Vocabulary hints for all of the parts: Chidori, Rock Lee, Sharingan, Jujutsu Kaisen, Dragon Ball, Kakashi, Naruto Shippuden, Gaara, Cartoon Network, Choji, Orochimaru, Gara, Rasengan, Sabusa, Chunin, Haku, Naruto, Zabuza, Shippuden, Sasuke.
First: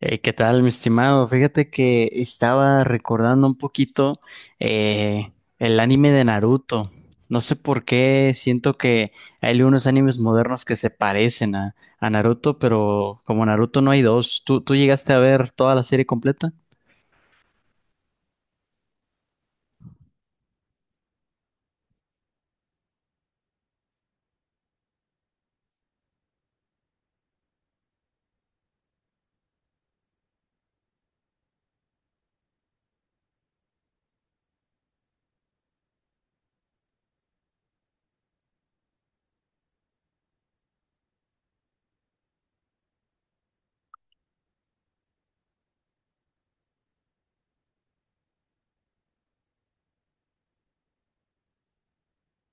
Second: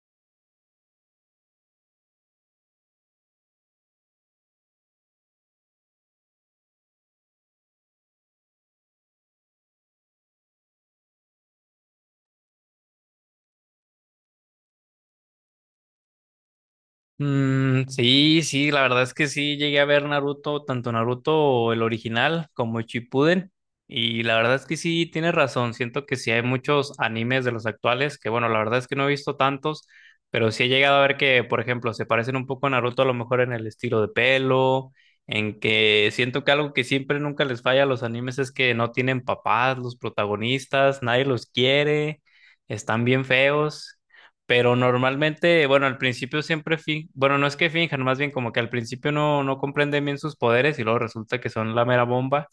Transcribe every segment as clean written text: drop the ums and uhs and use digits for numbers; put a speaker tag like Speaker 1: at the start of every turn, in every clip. Speaker 1: ¿Qué tal, mi estimado? Fíjate que estaba recordando un poquito eh, el anime de Naruto. No sé por qué siento que hay unos animes modernos que se parecen a Naruto, pero como Naruto no hay dos. ¿Tú llegaste a ver toda la serie completa?
Speaker 2: Mm, sí, sí, la verdad es que sí llegué a ver Naruto, tanto Naruto el original como Shippuden, y la verdad es que sí tienes razón, siento que sí hay muchos animes de los actuales, que bueno, la verdad es que no he visto tantos, pero sí he llegado a ver que, por ejemplo, se parecen un poco a Naruto a lo mejor en el estilo de pelo, en que siento que algo que siempre nunca les falla a los animes es que no tienen papás, los protagonistas, nadie los quiere, están bien feos. Pero normalmente, bueno, al principio siempre bueno, no es que finjan, más bien como que al principio no comprenden bien sus poderes y luego resulta que son la mera bomba.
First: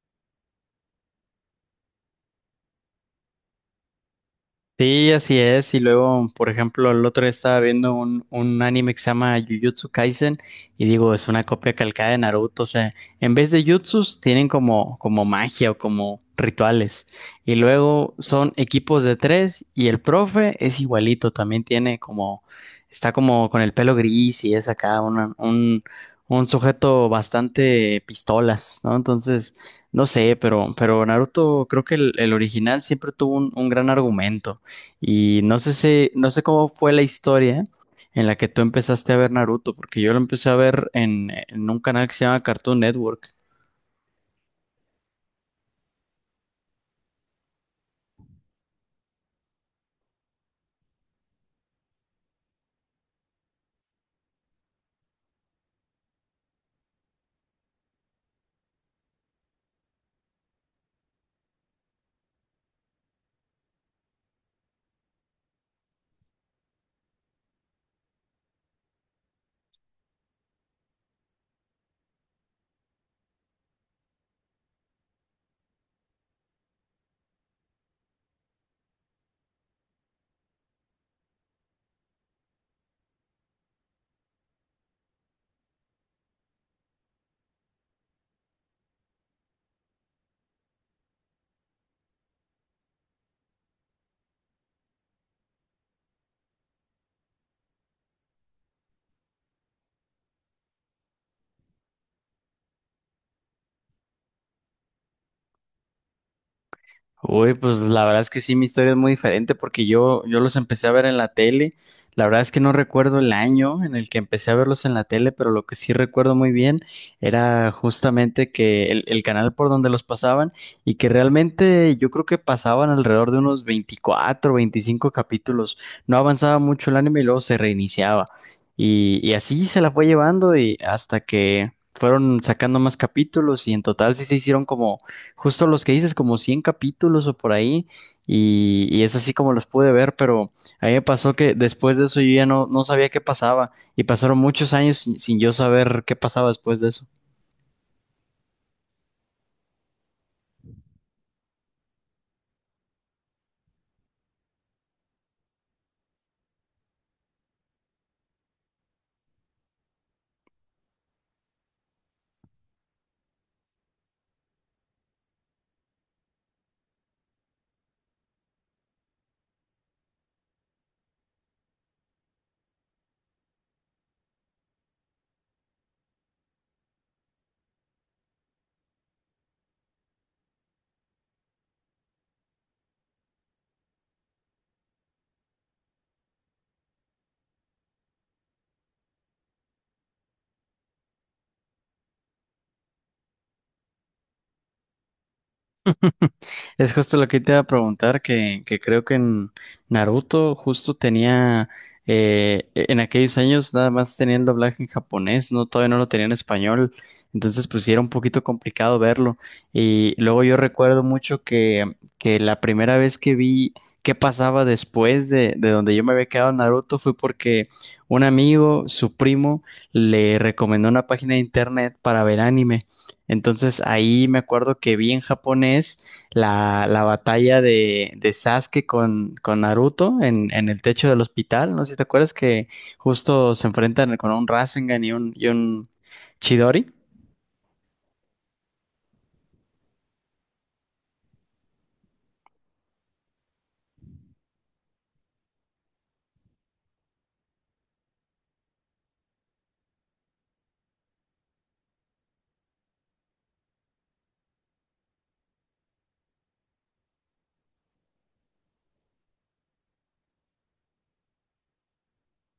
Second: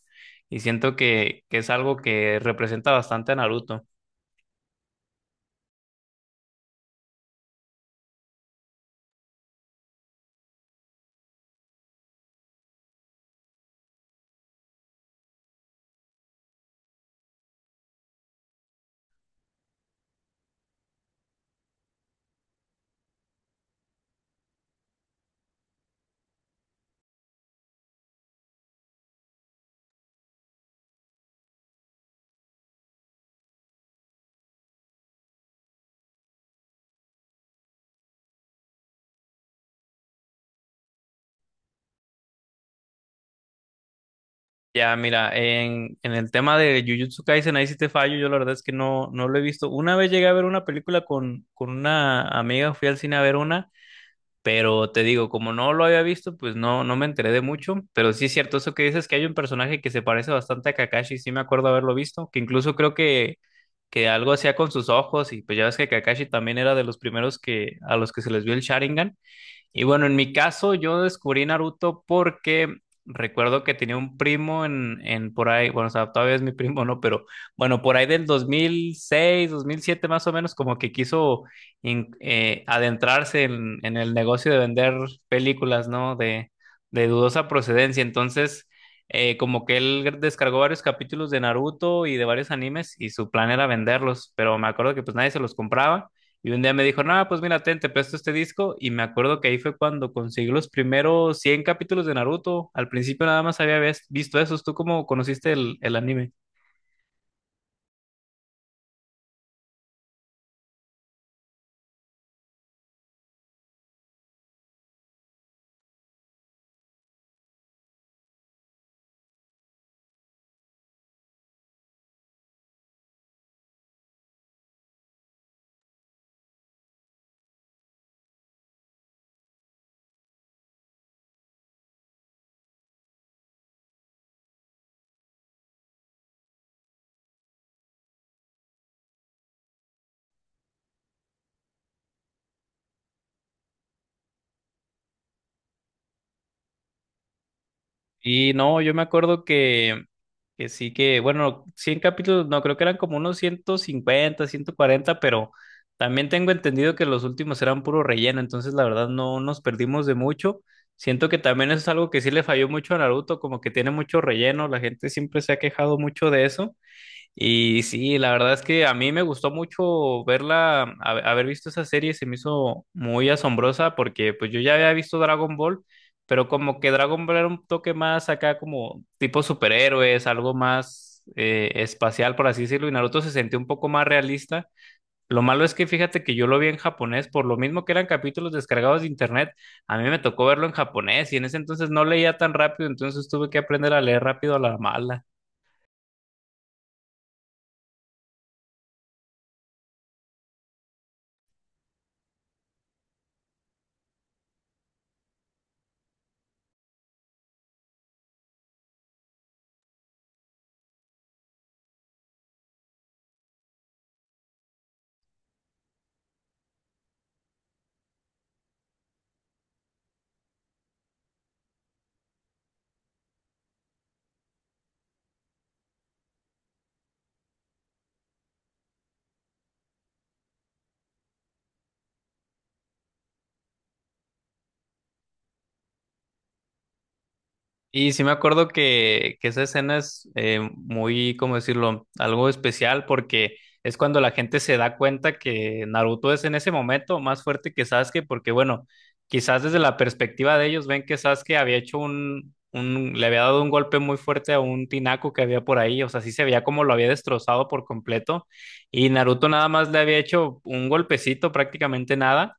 Speaker 2: Y siento que es algo que representa bastante a Naruto.
Speaker 1: Sí, así es. Y luego, por ejemplo, el otro día estaba viendo un anime que se llama Jujutsu Kaisen y digo, es una copia calcada de Naruto. O sea, en vez de jutsus tienen como magia o como rituales. Y luego son equipos de tres y el profe es igualito. También tiene como, está como con el pelo gris y es acá un sujeto bastante pistolas, ¿no? Entonces, no sé, pero Naruto, creo que el original siempre tuvo un gran argumento. Y no sé si, no sé cómo fue la historia en la que tú empezaste a ver Naruto, porque yo lo empecé a ver en un canal que se llama Cartoon Network.
Speaker 2: Ya, mira, en el tema de Jujutsu Kaisen, ahí sí te fallo, yo la verdad es que no lo he visto. Una vez llegué a ver una película con una amiga, fui al cine a ver una. Pero te digo, como no lo había visto, pues no me enteré de mucho. Pero sí es cierto eso que dices que hay un personaje que se parece bastante a Kakashi. Sí me acuerdo haberlo visto, que incluso creo que algo hacía con sus ojos. Y pues ya ves que Kakashi también era de los primeros a los que se les vio el Sharingan. Y bueno, en mi caso, yo descubrí Naruto porque recuerdo que tenía un primo en por ahí, bueno, o sea, todavía es mi primo, ¿no? Pero bueno, por ahí del dos mil seis, 2007, más o menos, como que quiso adentrarse en el negocio de vender películas, ¿no? De dudosa procedencia. Entonces, como que él descargó varios capítulos de Naruto y de varios animes y su plan era venderlos, pero me acuerdo que pues nadie se los compraba. Y un día me dijo, no, pues mira, ten, te presto este disco. Y me acuerdo que ahí fue cuando conseguí los primeros 100 capítulos de Naruto. Al principio nada más había visto esos. ¿Tú cómo conociste el anime?
Speaker 1: Uy, pues la verdad es que sí, mi historia es muy diferente porque yo los empecé a ver en la tele. La verdad es que no recuerdo el año en el que empecé a verlos en la tele, pero lo que sí recuerdo muy bien era justamente que el canal por donde los pasaban y que realmente yo creo que pasaban alrededor de unos 24, 25 capítulos. No avanzaba mucho el anime y luego se reiniciaba. Y así se la fue llevando y hasta que fueron sacando más capítulos y en total sí se hicieron como justo los que dices, como 100 capítulos o por ahí, y es así como los pude ver, pero a mí me pasó que después de eso yo ya no, no sabía qué pasaba, y pasaron muchos años sin yo saber qué pasaba después de eso.
Speaker 2: Y no, yo me acuerdo que sí que, bueno, 100 capítulos, no, creo que eran como unos 150 140 pero también tengo entendido que los últimos eran puro relleno. Entonces, la verdad, no nos perdimos de mucho. Siento que también eso es algo que sí le falló mucho a Naruto, como que tiene mucho relleno. La gente siempre se ha quejado mucho de eso. Y sí, la verdad es que a mí me gustó mucho verla, haber visto esa serie se me hizo muy asombrosa porque pues yo ya había visto Dragon Ball, pero como que Dragon Ball era un toque más acá como tipo superhéroes, algo más espacial por así decirlo, y Naruto se sentía un poco más realista. Lo malo es que fíjate que yo lo vi en japonés, por lo mismo que eran capítulos descargados de internet, a mí me tocó verlo en japonés y en ese entonces no leía tan rápido, entonces tuve que aprender a leer rápido a la mala.
Speaker 1: Es justo lo que te iba a preguntar, que creo que en Naruto justo tenía, en aquellos años nada más tenían doblaje en japonés, no, todavía no lo tenía en español, entonces pues sí era un poquito complicado verlo. Y luego yo recuerdo mucho que la primera vez que vi qué pasaba después de donde yo me había quedado en Naruto fue porque un amigo, su primo, le recomendó una página de internet para ver anime. Entonces ahí me acuerdo que vi en japonés la batalla de Sasuke con Naruto en el techo del hospital. No sé si te acuerdas que justo se enfrentan con un Rasengan y un Chidori.
Speaker 2: Y sí me acuerdo que esa escena es muy, ¿cómo decirlo?, algo especial porque es cuando la gente se da cuenta que Naruto es en ese momento más fuerte que Sasuke, porque bueno, quizás desde la perspectiva de ellos ven que Sasuke había hecho le había dado un golpe muy fuerte a un tinaco que había por ahí, o sea, sí se veía como lo había destrozado por completo, y Naruto nada más le había hecho un golpecito, prácticamente nada.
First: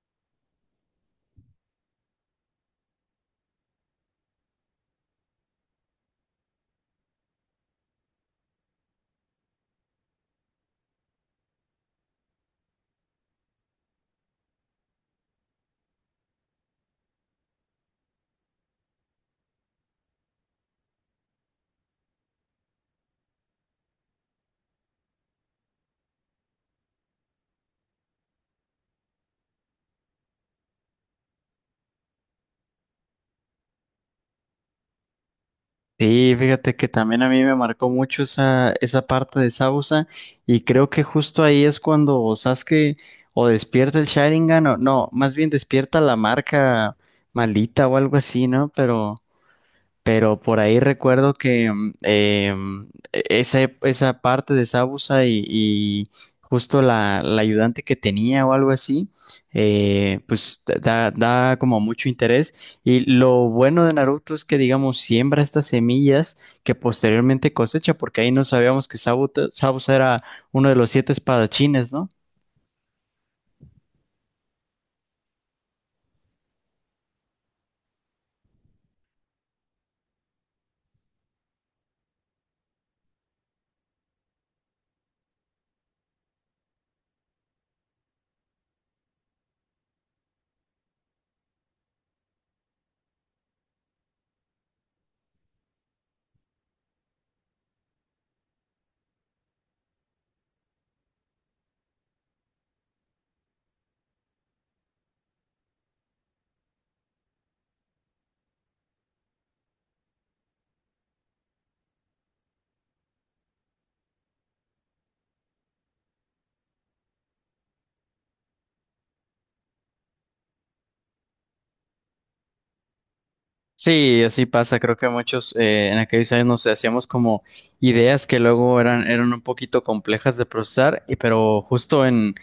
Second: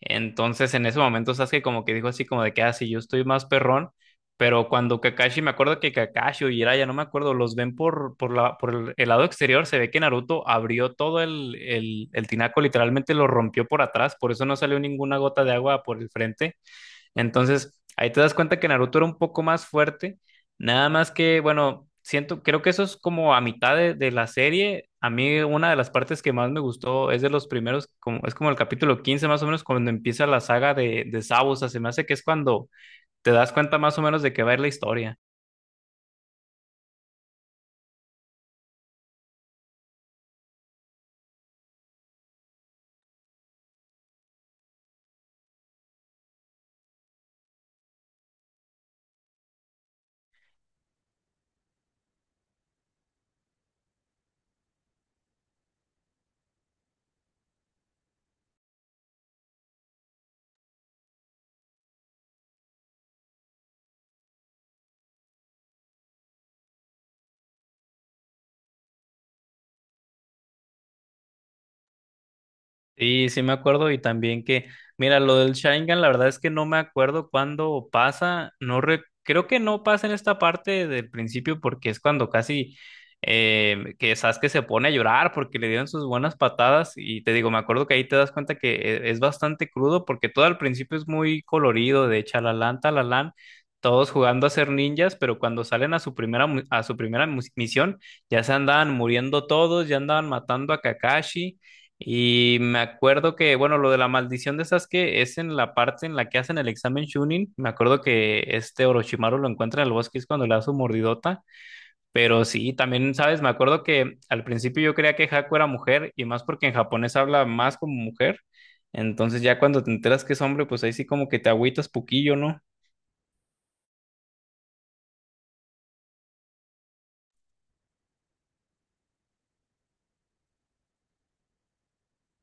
Speaker 2: Entonces, en ese momento Sasuke como que dijo así como de que, así yo estoy más perrón, pero cuando Kakashi, me acuerdo que Kakashi o Jiraiya, no me acuerdo, los ven por el lado exterior, se ve que Naruto abrió todo el tinaco, literalmente lo rompió por atrás, por eso no salió ninguna gota de agua por el frente. Entonces, ahí te das cuenta que Naruto era un poco más fuerte, nada más que, bueno, creo que eso es como a mitad de la serie. A mí una de las partes que más me gustó es de los primeros, como, es como el capítulo 15 más o menos, cuando empieza la saga de Zabuza, se me hace que es cuando te das cuenta más o menos de qué va a ir la historia.
Speaker 1: Sí, fíjate que también a mí me marcó mucho esa parte de Zabuza y creo que justo ahí es cuando Sasuke o despierta el Sharingan o no, más bien despierta la marca malita o algo así, ¿no? Pero por ahí recuerdo que esa parte de Sabusa y justo la ayudante que tenía o algo así, pues da como mucho interés. Y lo bueno de Naruto es que, digamos, siembra estas semillas que posteriormente cosecha, porque ahí no sabíamos que Sabusa era uno de los siete espadachines, ¿no?
Speaker 2: Sí, sí me acuerdo y también que, mira, lo del Sharingan, la verdad es que no me acuerdo cuándo pasa, creo que no pasa en esta parte del principio porque es cuando casi que Sasuke se pone a llorar porque le dieron sus buenas patadas y te digo, me acuerdo que ahí te das cuenta que es bastante crudo porque todo al principio es muy colorido, de chalalán, talalán, todos jugando a ser ninjas, pero cuando salen a su primera misión ya se andaban muriendo todos, ya andaban matando a Kakashi. Y me acuerdo que, bueno, lo de la maldición de Sasuke es en la parte en la que hacen el examen Chunin. Me acuerdo que este Orochimaru lo encuentra en el bosque, es cuando le da su mordidota. Pero sí, también, ¿sabes? Me acuerdo que al principio yo creía que Haku era mujer y más porque en japonés habla más como mujer. Entonces ya cuando te enteras que es hombre, pues ahí sí como que te agüitas poquillo, ¿no?
Speaker 1: Sí, así pasa. Creo que muchos en aquellos años nos hacíamos como ideas que luego eran un poquito complejas de procesar, pero justo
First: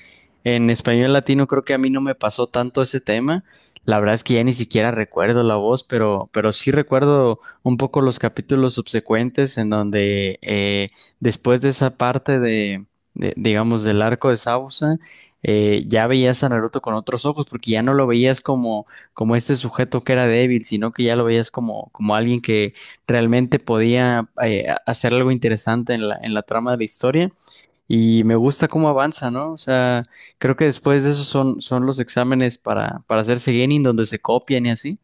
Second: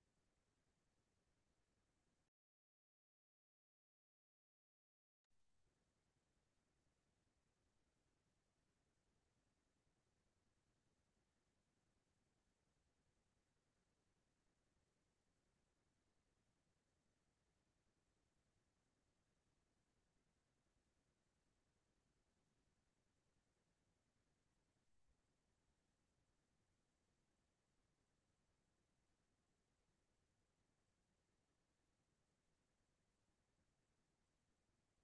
Speaker 1: en español latino creo que a mí no me pasó tanto ese tema. La verdad es que ya ni siquiera recuerdo la voz, pero sí recuerdo un poco los capítulos subsecuentes en donde después de esa parte de, digamos, del arco de Sausa, ya veías a Naruto con otros ojos, porque ya no lo veías como como este sujeto que era débil, sino que ya lo veías como, como alguien que realmente podía hacer algo interesante en en la trama de la historia. Y me gusta cómo avanza, ¿no? O sea, creo que después de eso son los exámenes para hacerse genin, donde se copian y así.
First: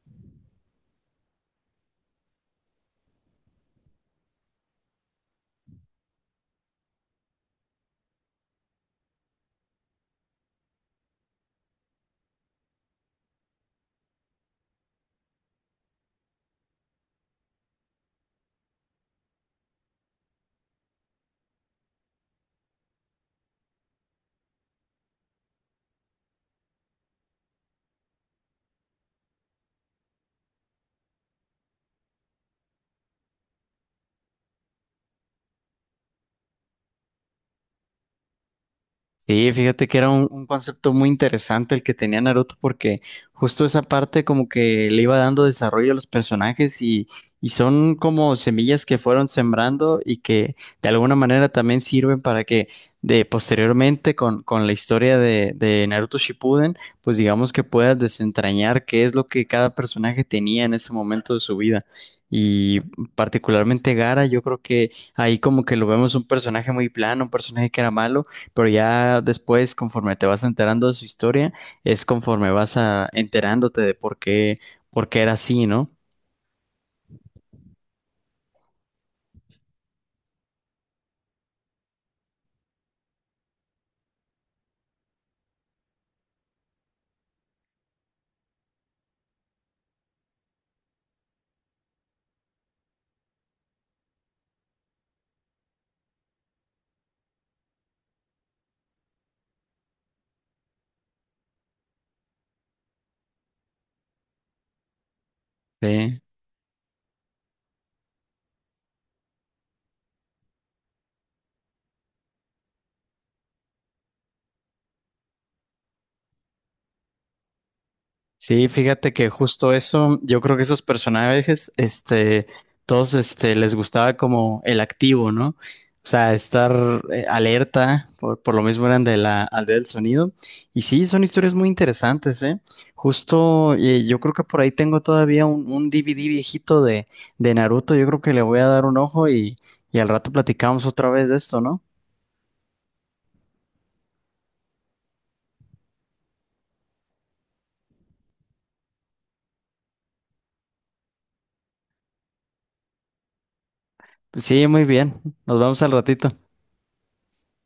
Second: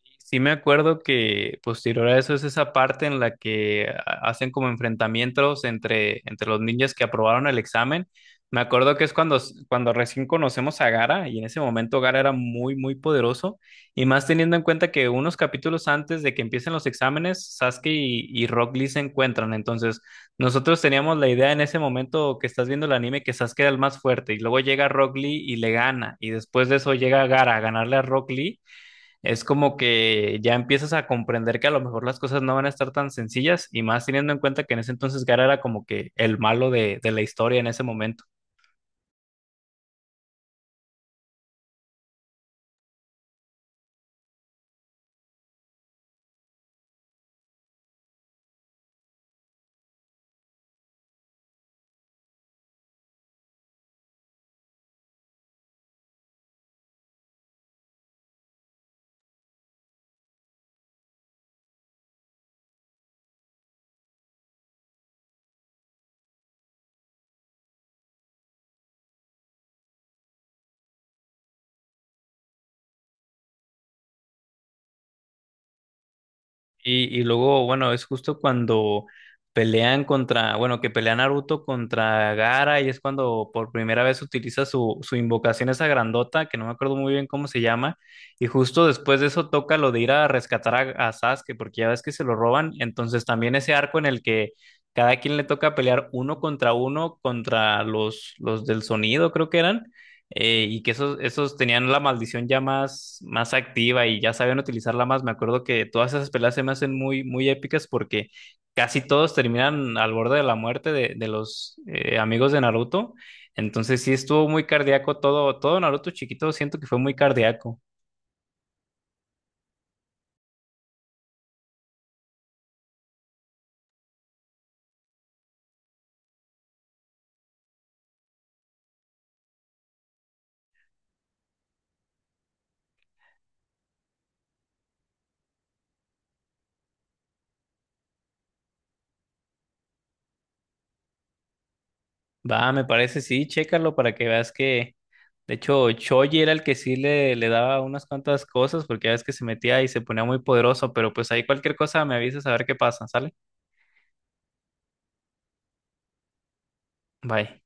Speaker 2: Sí, sí me acuerdo que posterior a eso es esa parte en la que hacen como enfrentamientos entre los ninjas que aprobaron el examen. Me acuerdo que es cuando recién conocemos a Gara y en ese momento Gara era muy, muy poderoso. Y más teniendo en cuenta que unos capítulos antes de que empiecen los exámenes, Sasuke y Rock Lee se encuentran. Entonces, nosotros teníamos la idea en ese momento que estás viendo el anime que Sasuke era el más fuerte y luego llega Rock Lee y le gana. Y después de eso llega Gara a ganarle a Rock Lee es como que ya empiezas a comprender que a lo mejor las cosas no van a estar tan sencillas y más teniendo en cuenta que en ese entonces Gara era como que el malo de la historia en ese momento.
Speaker 1: Sí, fíjate que era un concepto muy interesante el que tenía Naruto porque justo esa parte como que le iba dando desarrollo a los personajes y son como semillas que fueron sembrando y que de alguna manera también sirven para que de posteriormente con la historia de Naruto Shippuden, pues digamos que puedas desentrañar qué es lo que cada personaje tenía en ese momento de su vida. Y particularmente Gara yo creo que ahí como que lo vemos un personaje muy plano, un personaje que era malo pero ya después, conforme te vas enterando de su historia, es conforme vas a, enterándote de por qué era así, ¿no?
Speaker 2: Y luego, bueno, es justo cuando pelean contra, bueno, que pelea Naruto contra Gaara y es cuando por primera vez utiliza su invocación esa grandota, que no me acuerdo muy bien cómo se llama, y justo después de eso toca lo de ir a rescatar a Sasuke, porque ya ves que se lo roban, entonces también ese arco en el que cada quien le toca pelear uno contra los del sonido, creo que eran y que esos tenían la maldición ya más activa y ya sabían utilizarla más. Me acuerdo que todas
Speaker 1: Sí.
Speaker 2: esas peleas se me hacen muy, muy épicas porque casi todos terminan al borde de la muerte de los amigos de Naruto. Entonces sí estuvo muy cardíaco todo, todo Naruto chiquito, siento que fue muy cardíaco.
Speaker 1: Sí, fíjate que justo eso, yo creo que esos personajes, este, todos, este, les gustaba como el activo, ¿no? O sea, estar alerta, por lo mismo eran de la aldea del sonido. Y sí, son historias muy interesantes, ¿eh? Justo, yo creo que por ahí tengo todavía un DVD viejito de Naruto, yo creo que le voy a dar un ojo y al rato platicamos otra vez de esto, ¿no?
Speaker 2: Va, me parece, sí, chécalo para que veas que, de hecho, Choji era el que sí le daba unas cuantas cosas porque ya ves que se metía y se ponía muy poderoso, pero pues ahí cualquier cosa me avisas a ver qué pasa, ¿sale?
Speaker 1: Sí, muy bien, nos vemos al ratito.
Speaker 2: Bye.